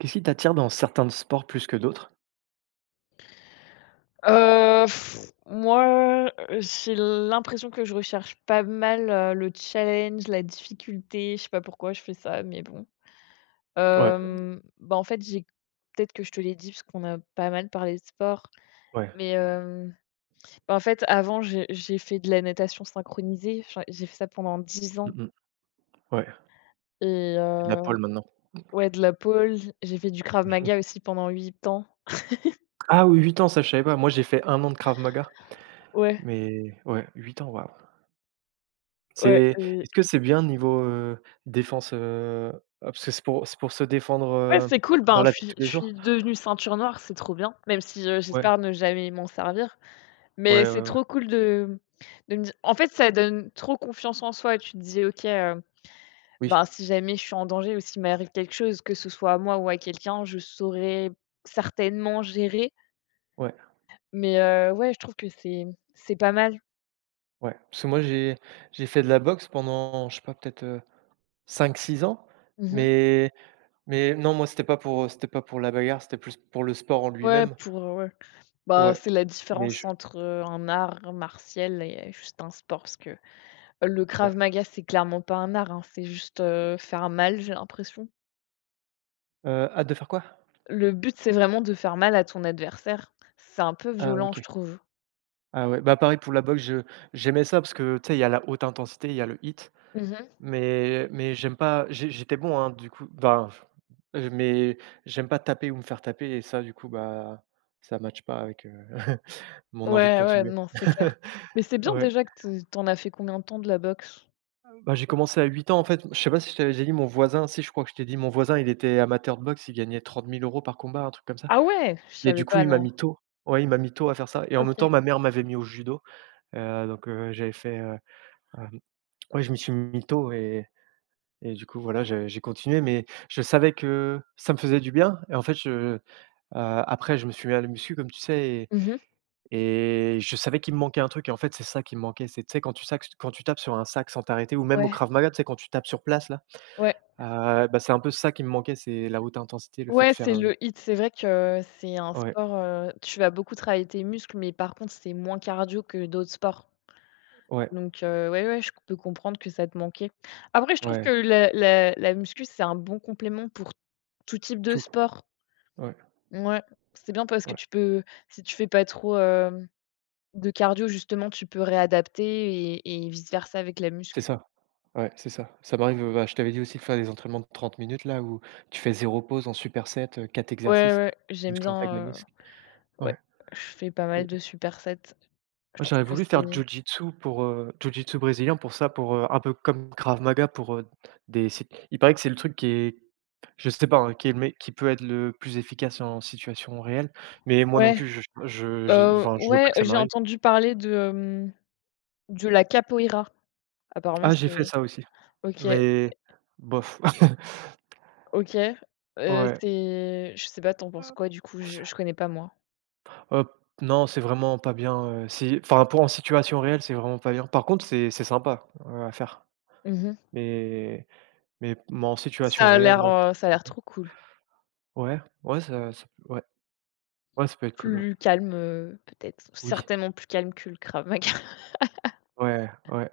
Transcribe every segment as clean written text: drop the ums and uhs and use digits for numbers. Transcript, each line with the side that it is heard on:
right: Qu'est-ce qui t'attire dans certains sports plus que d'autres?
left: Heu, Moi, j'ai l'impression que je recherche pas mal, le challenge, la difficulté. Je sais pas pourquoi je fais ça, mais bon.
right: Ouais,
left: Bah, en fait, j'ai peut-être que je te l'ai dit parce qu'on a pas mal parlé de sport,
right: ouais.
left: mais, bah, en fait, avant, j'ai fait de la natation synchronisée. J'en j'ai fait ça pendant 10 ans
right: Mmh mh. Ouais.
left: et
right: C'est de la pole maintenant.
left: ouais, de la pole. J'ai fait du Krav Maga aussi pendant 8 ans.
right: Ah oui, 8 ans, ça je savais pas. Moi, j'ai fait un an de Krav Maga,
left: Ouais,
right: mais ouais, 8 ans, waouh.
left: ouais,
right: C'est est-ce que c'est bien niveau, défense? Ah parce que c'est pour se défendre,
left: ouais, c'est cool,
right: dans
left: ben, je
right: la vie de
left: suis
right: tous
left: je
right: les
left: suis
right: jours?
left: devenue ceinture noire, c'est trop bien, même si,
right: Ouais,
left: j'espère ne jamais m'en servir. Mais
right: ouais,
left: c'est
right: ouais, ouais.
left: trop cool de me di en fait, ça donne trop confiance en soi. Tu te dis: «OK,
right: Oui,
left: ben, si jamais je suis en danger ou s'il m'arrive quelque chose, que ce soit à moi ou à quelqu'un, je saurais certainement gérer».
right: ouais,
left: Mais ouais, je trouve que c'est pas mal.
right: ouais. Parce que moi, j'ai fait de la boxe pendant, je sais pas, peut-être, 5-6 ans,
left: Mmh.
right: mais mais non, moi, c'était pas pour la bagarre, c'était plus pour le sport en
left: Ouais,
right: lui-même.
left: pour, ouais. Bah,
right: Ouais,
left: c'est la
right: mais
left: différence
right: je
left: entre, un art martial et juste un sport parce que... Le Krav
right: ouais.
left: Maga, c'est clairement pas un art, hein, c'est juste, faire mal, j'ai l'impression.
right: Hâte de faire quoi?
left: Le but, c'est vraiment de faire mal à ton adversaire. C'est un peu
right: Ah
left: violent, je
right: OK.
left: trouve.
right: Ah ouais, bah, pareil pour la boxe, je j'aimais ça parce que, tu sais, il y a la haute intensité, il y a le hit,
left: Mmh.
right: mais j'aime pas j'ai j'étais bon, hein, du coup, ben, mais j'aime pas taper ou me faire taper et ça, du coup, bah, ça matche pas avec, mon envie de
left: Ouais, ouais,
right: continuer.
left: non, c'est clair. Mais c'est bien
right: Ouais.
left: déjà que tu as fait combien de temps de la boxe?
right: Bah, j'ai commencé à 8 ans, en fait. Je sais pas si je t'avais déjà dit mon voisin si, je crois que je t'ai dit, mon voisin, il était amateur de boxe, il gagnait 30 000 € par combat, un truc comme ça
left: Ah ouais! Je
right: et du
left: savais
right: coup,
left: pas,
right: il m'a
left: non.
right: mis tôt, ouais, il m'a mis tôt à faire ça et en même
left: OK.
right: temps, ma mère m'avait mis au judo. Donc j'avais fait, hem, ouais, je m'y suis mis tôt et du coup, voilà, j'ai continué, mais je savais que ça me faisait du bien et en fait, je après, je me suis mis à la muscu, comme tu sais et
left: Mmh.
right: je savais qu'il me manquait un truc et en fait, c'est ça qui me manquait. C'est, tu sais, quand tu tapes sur un sac sans t'arrêter ou même au
left: Ouais,
right: Krav Maga, tu sais, quand tu tapes sur place, là,
left: ouais.
right: bah, c'est un peu ça qui me manquait, c'est la haute intensité, le fait de
left: Ouais,
right: faire
left: c'est le hit. C'est vrai que c'est un
right: ouais,
left: sport, tu vas beaucoup travailler tes muscles, mais par contre, c'est moins cardio que d'autres sports.
right: ouais,
left: Donc ouais, ouais, je peux comprendre que ça te manquait. Après, je trouve que
right: ouais,
left: la muscu, c'est un bon complément pour tout type de
right: tout,
left: sport.
right: ouais,
left: Ouais, c'est bien parce que
right: ouais.
left: tu peux, si tu fais pas trop, de cardio, justement, tu peux réadapter et vice versa avec la
right: C'est
left: muscu.
right: ça. Ouais, c'est ça. Ça m'arrive, bah, je t'avais dit aussi de faire des entraînements de 30 minutes là où tu fais zéro pause en superset, 4
left: Ouais,
right: exercices,
left: ouais, j'aime
right: muscles
left: bien,
right: antagonistes.
left: ouais,
right: Ouais.
left: je fais pas mal
right: Et
left: de supersets. Je
right: moi
left: trouve
right: j'aurais
left: que
right: voulu faire du
left: c'est
right: jiu-jitsu pour, jiu-jitsu brésilien pour ça, pour, un peu comme Krav Maga pour, des sit il paraît que c'est le truc qui est je sais pas, hein, qui peut être le plus efficace en situation réelle, mais moi non
left: Ouais,
right: plus je j'ai enfin je veux pas
left: ouais,
right: que ça
left: j'ai
right: m'arrive.
left: entendu parler de, de la capoeira. Apparemment,
right: Ah j'ai fait
left: c'est...
right: ça aussi,
left: OK.
right: mais bof.
left: OK,
right: Ouais.
left: c'est... Je sais pas, t'en penses quoi du coup? Je connais pas, moi.
right: Heu, non, c'est vraiment pas bien, si enfin, pour en situation réelle, c'est vraiment pas bien. Par contre, c'est sympa, à faire,
left: Mmh.
right: mais mais en
left: Ça
right: situation
left: a
right: réelle,
left: l'air,
right: non. C'est pas bien.
left: trop cool.
right: Ouais, ouais, ça ça peut ouais, ouais, ça peut être cool, ouais.
left: Plus calme, peut-être,
right: Oui,
left: certainement plus calme que le Krav Maga.
right: ouais, ouais.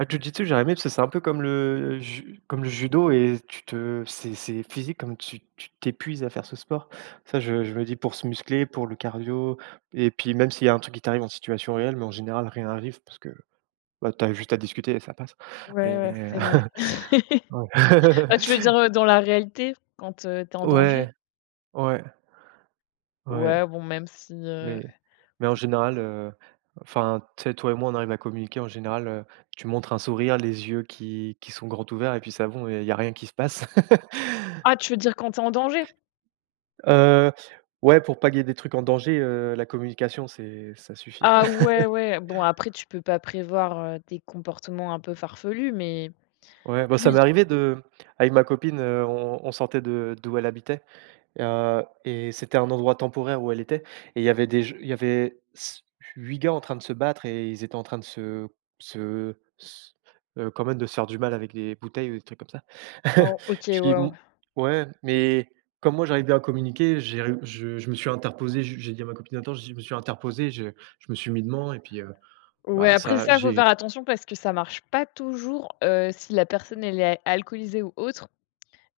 right: Ah, Jiu-Jitsu, j'aurais aimé parce que c'est un peu comme le judo et tu te c'est physique comme tu t'épuises à faire ce sport. Ça, je me dis pour se muscler, pour le cardio et puis même s'il y a un truc qui t'arrive en situation réelle, mais en général, rien arrive parce que bah, tu as juste à discuter et ça passe.
left: Ouais, ouais,
right: Mais
left: c'est vrai.
right: ouais.
left: Ah, tu veux dire, dans la réalité, quand, tu en danger?
right: Ouais, ouais, ouais,
left: Ouais, bon, même si,
right: mais mais en général, enfin, tu sais, toi et moi, on arrive à communiquer en général, tu montres un sourire, les yeux qui sont grands ouverts et puis ça bon il y a rien qui se passe.
left: ah, tu veux dire quand t'es en danger?
right: Heu, ouais, pour pas qu'il y ait des trucs en danger, la communication, c'est ça suffit.
left: Ah ouais, ouais, bon, après, tu peux pas prévoir, des comportements un peu farfelus, mais
right: Ouais, bah, ça
left: oui,
right: m'est arrivé de avec ma copine, on sortait de d'où elle habitait. Et c'était un endroit temporaire où elle était et il y avait des je il y avait s 8 gars en train de se battre et ils étaient en train de se se s quand même de se faire du mal avec des bouteilles ou des trucs comme ça.
left: oh, OK, ouais,
right: Puis
left: ouais.
right: bon ouais, mais comme moi j'arrive bien à communiquer, j'ai réu je me suis interposé, j'ai dit à ma copine: «Attends», je me suis interposé, je me suis mis devant et puis,
left: Ouais,
right: bah,
left: après
right: ça
left: ça, faut faire
right: j'ai
left: attention parce que ça marche pas toujours, si la personne elle est alcoolisée ou autre.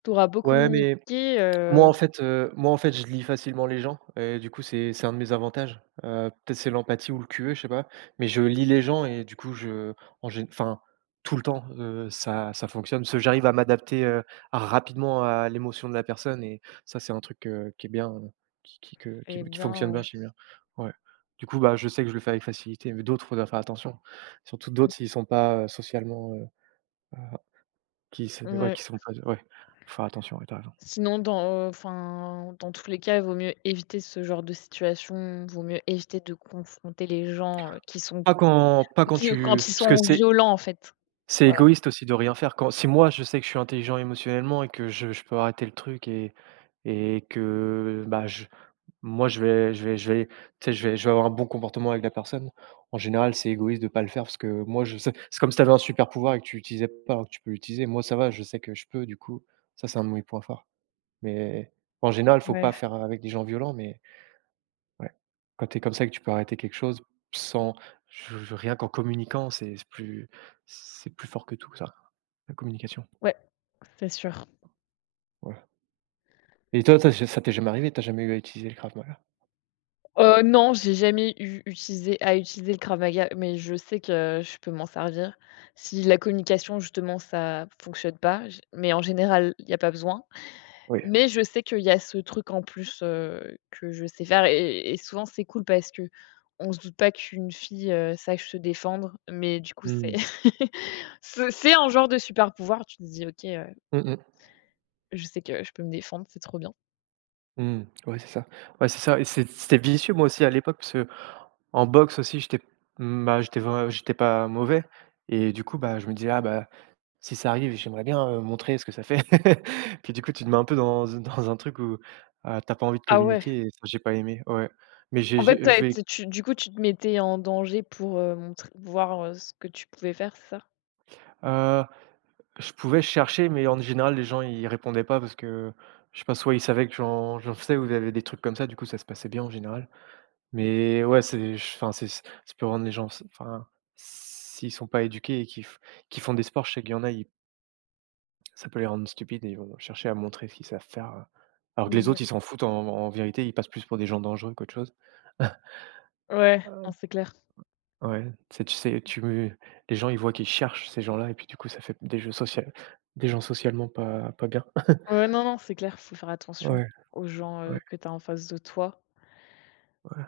left: Tu auras beau
right: ouais, mais
left: communiquer,
right: moi, en fait, je lis facilement les gens et du coup, c'est un de mes avantages. Peut-être c'est l'empathie ou le QE, je sais pas, mais je lis les gens et du coup, je en gé enfin, tout le temps, ça fonctionne. Parce que j'arrive à m'adapter, rapidement à l'émotion de la personne et ça, c'est un truc, qui est bien, qui que
left: et
right: qui
left: bien,
right: fonctionne bien
left: ouais.
right: chez bien. Ouais. Du coup, bah, je sais que je le fais avec facilité, mais d'autres, faut leur faire attention. Surtout
left: Mmh.
right: d'autres, s'ils sont pas, socialement, heu, qui se ouais,
left: Ouais.
right: qui sont pas ouais, faut faire attention, ouais, tu as raison.
left: Sinon dans... enfin, dans tous les cas, il vaut mieux éviter ce genre de situation, vaut mieux éviter de confronter les gens, qui sont
right: Pas quand pas quand
left: qui
right: tu
left: quand ils
right: Parce que
left: sont
right: c'est
left: violents, en fait.
right: c'est
left: Voilà,
right: égoïste aussi de rien faire. Quand Si moi, je sais que je suis intelligent émotionnellement et que je peux arrêter le truc et que, bah, je moi, je vais, tu sais, je vais avoir un bon comportement avec la personne. En général, c'est égoïste de pas le faire parce que moi, je sais c'est comme si tu avais un super pouvoir et que tu l'utilisais pas alors que tu peux l'utiliser. Moi, ça va, je sais que je peux, du coup, ça, c'est un de mes points forts. Mais en général, faut pas
left: ouais,
right: faire avec des gens violents, mais ouais. Quand tu es comme ça et que tu peux arrêter quelque chose sans je je rien qu'en communiquant, c'est plus fort que tout ça, la communication.
left: ouais, c'est sûr.
right: Ouais. Et toi, ça t'est jamais arrivé? T'as jamais eu à utiliser le Krav Maga?
left: Non, j'ai jamais eu utilisé à utiliser le Krav Maga, mais je sais que je peux m'en servir. Si la communication justement ça fonctionne pas, j mais en général, il y a pas besoin.
right: Oui.
left: Mais je sais qu'il y a ce truc en plus, que je sais faire, et souvent c'est cool parce que on se doute pas qu'une fille, sache se défendre, mais du coup c'est
right: Mmh.
left: c'est un genre de super pouvoir. Tu te dis: «OK,
right: Mmh mh.
left: je sais que je peux me défendre, c'est trop bien».
right: Mmh. Ouais, c'est ça. Ouais, c'est ça et c'était vicieux moi aussi à l'époque parce qu'en boxe aussi j'étais, mmh, bah, j'étais pas mauvais et du coup, bah, je me disais: «Ah bah, si ça arrive, j'aimerais bien, montrer ce que ça fait.» Puis du coup, tu te mets un peu dans un truc où, tu pas envie de
left: Ah ouais.
right: communiquer et ça, j'ai pas aimé, ouais. Mais j'ai
left: En
right: je
left: fait, tu
right: vais,
left: été tu du coup, tu te mettais en danger pour, montr voir, ce que tu pouvais faire, c'est ça?
right: heu, je pouvais chercher, mais en général, les gens, ils répondaient pas parce que, je sais pas, soit ils savaient que j'en faisais ou il y avait des trucs comme ça, du coup, ça se passait bien en général. Mais ouais, c'est ça peut rendre les gens enfin, s'ils sont pas éduqués et qui font des sports, je sais qu'il y en a, ils. Ça peut les rendre stupides et ils vont chercher à montrer ce qu'ils savent faire, alors que les
left: Mmh.
right: autres, ils s'en foutent en vérité, ils passent plus pour des gens dangereux qu'autre chose.
left: Ouais, non,
right: Heu
left: c'est clair.
right: ouais, c'est tu sais, tu me les gens, ils voient qu'ils cherchent ces gens-là et puis du coup, ça fait des jeux sociaux, des gens socialement pas bien.
left: Ouais, non, non, c'est clair, faut faire attention
right: Ouais,
left: aux gens,
right: ouais,
left: que tu as en face de toi,
right: ouais,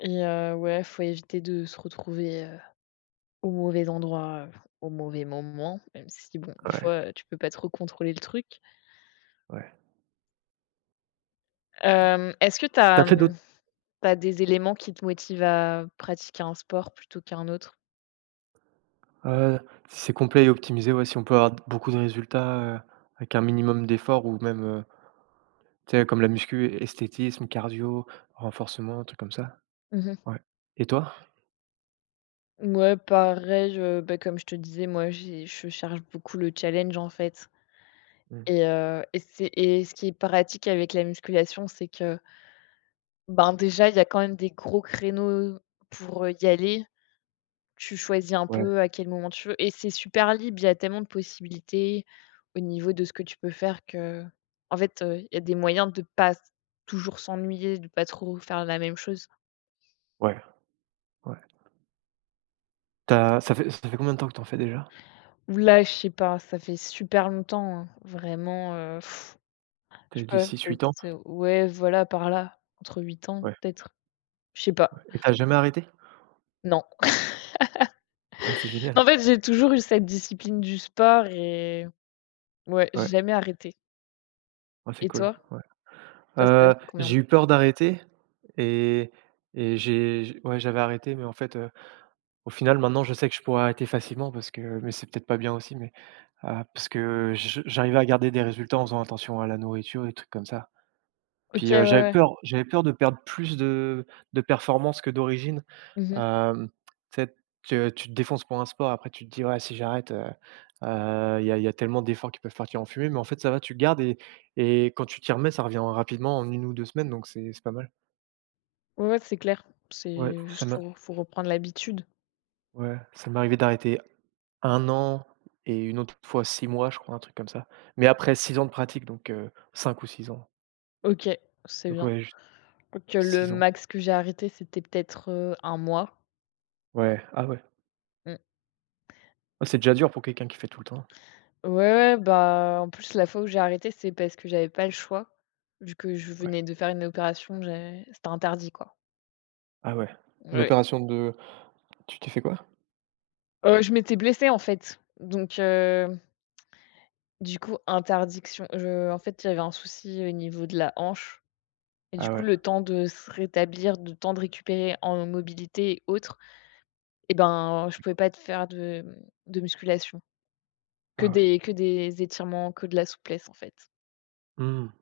left: et ouais, faut éviter de se retrouver, au mauvais endroit, au mauvais moment, même si bon, des
right: ouais,
left: fois, tu peux pas trop contrôler le truc.
right: ouais.
left: Est-ce que tu
right: Tu
left: as,
right: fait d'autres
left: des éléments qui te motivent à pratiquer un sport plutôt qu'un autre?
right: heu, Si c'est complet et optimisé, ouais, si on peut avoir beaucoup de résultats, avec un minimum d'efforts ou même, tu sais, comme la muscu, esthétisme, cardio, renforcement, un truc comme ça.
left: Mmh.
right: Ouais. Et toi?
left: Ouais, pareil, je bah, comme je te disais, moi, j'ai je cherche beaucoup le challenge, en fait,
right: Mmh.
left: et c'est... ce qui est pratique avec la musculation, c'est que, ben, déjà, il y a quand même des gros créneaux pour, y aller. Tu choisis un
right: Ouais,
left: peu à quel moment tu veux et c'est super libre. Il y a tellement de possibilités au niveau de ce que tu peux faire que, en fait, il y a des moyens de pas toujours s'ennuyer, de pas trop faire la même chose.
right: ouais, ouais. T'as ça fait combien de temps que t'en fais déjà?
left: Ou là, je sais pas, ça fait super longtemps, hein, vraiment, je
right: Tu as
left: sais
right: dit
left: pas,
right: 6-8
left: peut-être,
right: ans?
left: ouais, voilà, par là, entre 8 ans,
right: Ouais,
left: peut-être? Je sais
right: ouais.
left: pas,
right: Et t'as jamais arrêté?
left: non.
right: Ouais, c'est génial.
left: En fait, j'ai toujours eu cette discipline du sport, et ouais, j'ai
right: Ouais,
left: jamais arrêté.
right: ouais, c'est
left: Et
right: cool,
left: toi?
right: ouais.
left: Toi, ça fait combien de
right: J'ai
left: temps?
right: eu peur d'arrêter et et j'ai j ouais, j'avais arrêté, mais en fait, au final, maintenant, je sais que je pourrais arrêter facilement parce que mais c'est peut-être pas bien aussi, mais, parce que je j'arrivais à garder des résultats en faisant attention à la nourriture, des trucs comme ça.
left: OK,
right: Puis,
left: ouais, ouais.
right: j'avais peur de perdre plus de performance que d'origine.
left: Mmh mh.
right: Hem, tu sais, que tu te défonces pour un sport, après tu te dis: «Ouais, si j'arrête, il y a tellement d'efforts qui peuvent partir en fumée», mais en fait, ça va, tu gardes et quand tu t'y remets, ça revient rapidement en une ou 2 semaines, donc c'est pas mal.
left: Ouais, ouais, c'est clair.
right: Ouais,
left: C'est juste, faut reprendre l'habitude.
right: ça m'est arrivé d'arrêter un an et une autre fois 6 mois, je crois, un truc comme ça, mais après 6 ans de pratique, donc 5 ou 6 ans,
left: OK, c'est
right: donc
left: bien.
right: ouais, juste
left: Donc le
right: 6 ans.
left: max que j'ai arrêté, c'était peut-être, un mois.
right: Ouais, ah ouais.
left: Mmh.
right: Ah, c'est déjà dur pour quelqu'un qui fait tout le temps.
left: Ouais, ouais, bah, en plus, la fois où j'ai arrêté, c'est parce que j'avais pas le choix, vu que je
right: Ouais.
left: venais de faire une opération, j'ai c'était interdit, quoi.
right: Ah ouais. Une
left: Ouais.
right: opération de Tu t'es fait quoi?
left: Je m'étais blessée, en fait, donc du coup, interdiction. Je En fait, il y avait un souci au niveau de la hanche et du
right: Ah
left: coup,
right: ouais,
left: le temps de se rétablir, le temps de récupérer en mobilité et autres, et ben, je pouvais pas te faire de, de musculation. Que
right: ah ouais.
left: des que des étirements, que de la souplesse, en fait.
right: Mmh.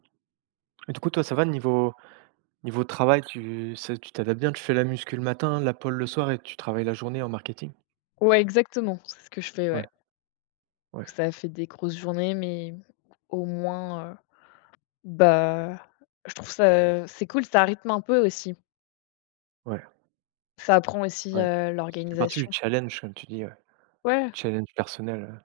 right: Et du coup, toi, ça va niveau niveau travail, tu t'adaptes bien, tu fais la muscu le matin, la pole le soir et tu travailles la journée en marketing?
left: Ouais, exactement, c'est ce que je fais,
right: Ouais,
left: ouais. Du
right: ouais,
left: coup, ça fait des grosses journées, mais au moins, bah, je trouve ça, c'est cool, ça rythme un peu aussi.
right: ouais,
left: Ça apprend aussi,
right: ouais. Ça fait partie du
left: l'organisation.
right: challenge, comme tu dis, ouais.
left: Ouais.
right: Challenge personnel,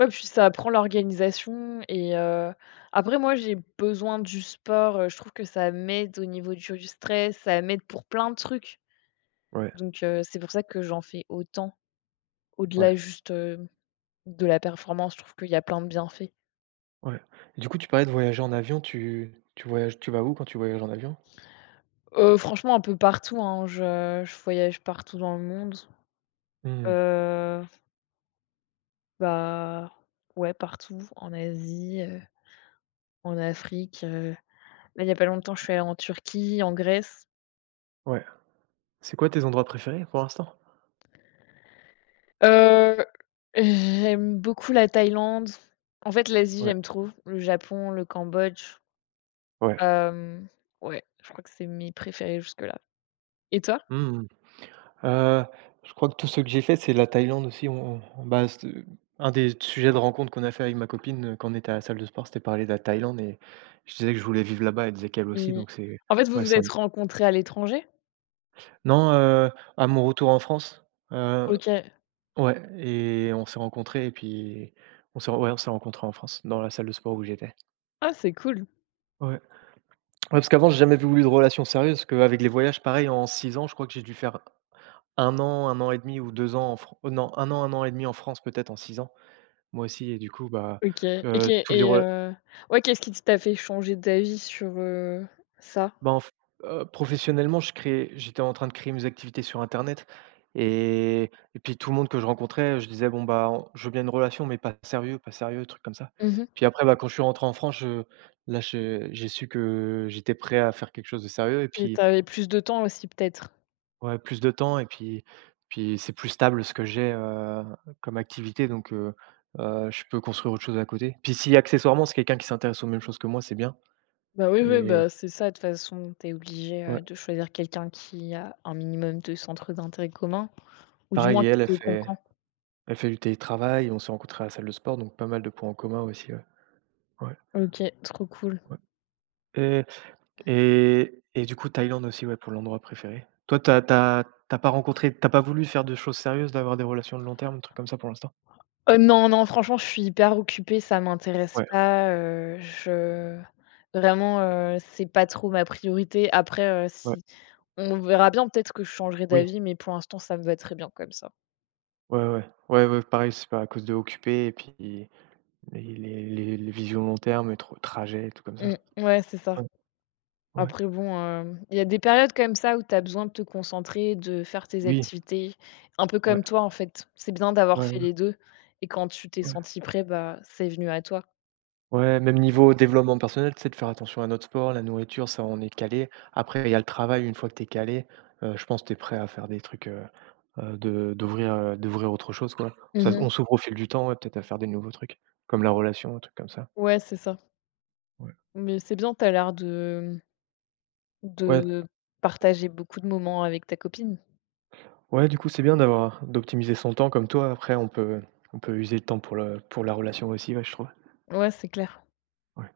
left: Ouais, puis ça apprend l'organisation et après moi j'ai besoin du sport, je trouve que ça m'aide au niveau du stress, ça m'aide pour plein de trucs.
right: ouais,
left: Donc c'est pour ça que j'en fais autant,
right: ouais,
left: au-delà juste, de la performance, je trouve qu'il y a plein de bienfaits.
right: ouais. Et du coup, tu parlais de voyager en avion, tu vas où quand tu voyages en avion?
left: Franchement, un peu partout, hein, je voyage partout dans le monde.
right: Mmh.
left: Heu, Bah, ouais, partout, en Asie, en Afrique, là il y a pas longtemps je suis allée en Turquie, en Grèce.
right: Ouais. C'est quoi tes endroits préférés pour l'instant?
left: Heu, J'aime beaucoup la Thaïlande. En fait, l'Asie,
right: Ouais,
left: j'aime trop. Le Japon, le Cambodge,
right: ouais.
left: hem, ouais, je crois que c'est mes préférés jusque-là. Et toi?
right: Mmh. Heu, je crois que tout ce que j'ai fait, c'est la Thaïlande aussi. On- bah, c Un des sujets de rencontre qu'on a fait avec ma copine, quand on était à la salle de sport, c'était parler de la Thaïlande, et je disais que je voulais vivre là-bas, elle disait qu'elle aussi,
left: Et
right: donc c'est
left: en fait, vous
right: ouais,
left: vous
right: c'est un
left: êtes rencontrés à l'étranger?
right: non, à mon retour en France, heu,
left: OK.
right: ouais, et on s'est rencontrés, et puis on s'est rencontrés en France, dans la salle de sport où j'étais.
left: Ah, c'est cool.
right: Ouais. Ouais, parce qu'avant, j'ai jamais voulu de relation sérieuse, parce qu'avec les voyages, pareil, en 6 ans, je crois que j'ai dû faire un an et demi ou 2 ans en Fran oh non, 1 an, un an et demi en France peut-être en 6 ans. Moi aussi, et du coup, bah,
left: OK. Et qu'est
right: tous les
left: et
right: re
left: Ouais, qu'est-ce qui t'a fait changer d'avis sur, ça?
right: bah, en f professionnellement, je créais j'étais en train de créer mes activités sur internet, et et puis tout le monde que je rencontrais, je disais: «Bon, bah, on je veux bien une relation, mais pas sérieux, pas sérieux», truc comme ça.
left: Mmh.
right: Puis après, bah, quand je suis rentré en France, je là, je j'ai su que j'étais prêt à faire quelque chose de sérieux, et
left: Et
right: puis
left: t'avais plus de temps aussi peut-être?
right: ouais, plus de temps, et puis c'est plus stable ce que j'ai, comme activité, donc je peux construire autre chose à côté. Puis si accessoirement, c'est quelqu'un qui s'intéresse aux mêmes choses que moi, c'est bien,
left: Bah, oui, oui,
right: et
left: bah, c'est ça, de toute façon, t'es obligé,
right: ouais.
left: de choisir quelqu'un qui a un minimum de centres d'intérêt communs. Ou du
right: Pareil,
left: moins,
right: et
left: qui
right: elle, elle
left: te
right: fait
left: comprend.
right: elle fait du télétravail, on s'est rencontrés à la salle de sport, donc pas mal de points en commun aussi, ouais. Ouais,
left: OK, trop cool.
right: ouais. Et et du coup, Thaïlande aussi, ouais, pour l'endroit préféré. Toi, t'as pas voulu faire de choses sérieuses, d'avoir des relations de long terme, un truc comme ça pour l'instant?
left: Non, non, franchement, je suis hyper occupée, ça m'intéresse
right: Ouais,
left: pas, je vraiment, c'est pas trop ma priorité. Après,
right: ouais,
left: si, on verra bien, peut-être que je changerai
right: oui,
left: d'avis, mais pour l'instant, ça me va très bien comme ça.
right: ouais, ouais, ouais, ouais, pareil, c'est pas à cause de occupé, et puis les les visions long terme et trop trajets et tout comme
left: Mmh,
right: ça.
left: ouais, c'est ça.
right: Ouais, ouais,
left: Après bon, il y a des périodes comme ça où tu as besoin de te concentrer, de faire tes
right: oui,
left: activités, un peu
right: ouais,
left: comme toi, en fait. C'est bien d'avoir
right: ouais,
left: fait
right: ouais,
left: les 2. Et quand tu t'es
right: ouais.
left: senti prêt, bah, c'est venu à toi.
right: Ouais, même niveau développement personnel, tu sais, de faire attention à notre sport, la nourriture, ça, on est calé. Après, il y a le travail, une fois que tu es calé, je pense que tu es prêt à faire des trucs, de d'ouvrir, d'ouvrir autre chose, quoi. Ça
left: Mmh.
right: on s'ouvre au fil du temps, ouais, peut-être à faire des nouveaux trucs, comme la relation, un truc comme ça.
left: Ouais, c'est ça.
right: Ouais.
left: Mais c'est bien, tu as l'air de
right: Ouais,
left: de partager beaucoup de moments avec ta copine.
right: ouais, du coup, c'est bien d'avoir d'optimiser son temps comme toi. Après, on peut user le temps pour le pour la relation aussi, ouais, je trouve.
left: Ouais, c'est clair.
right: Ouais.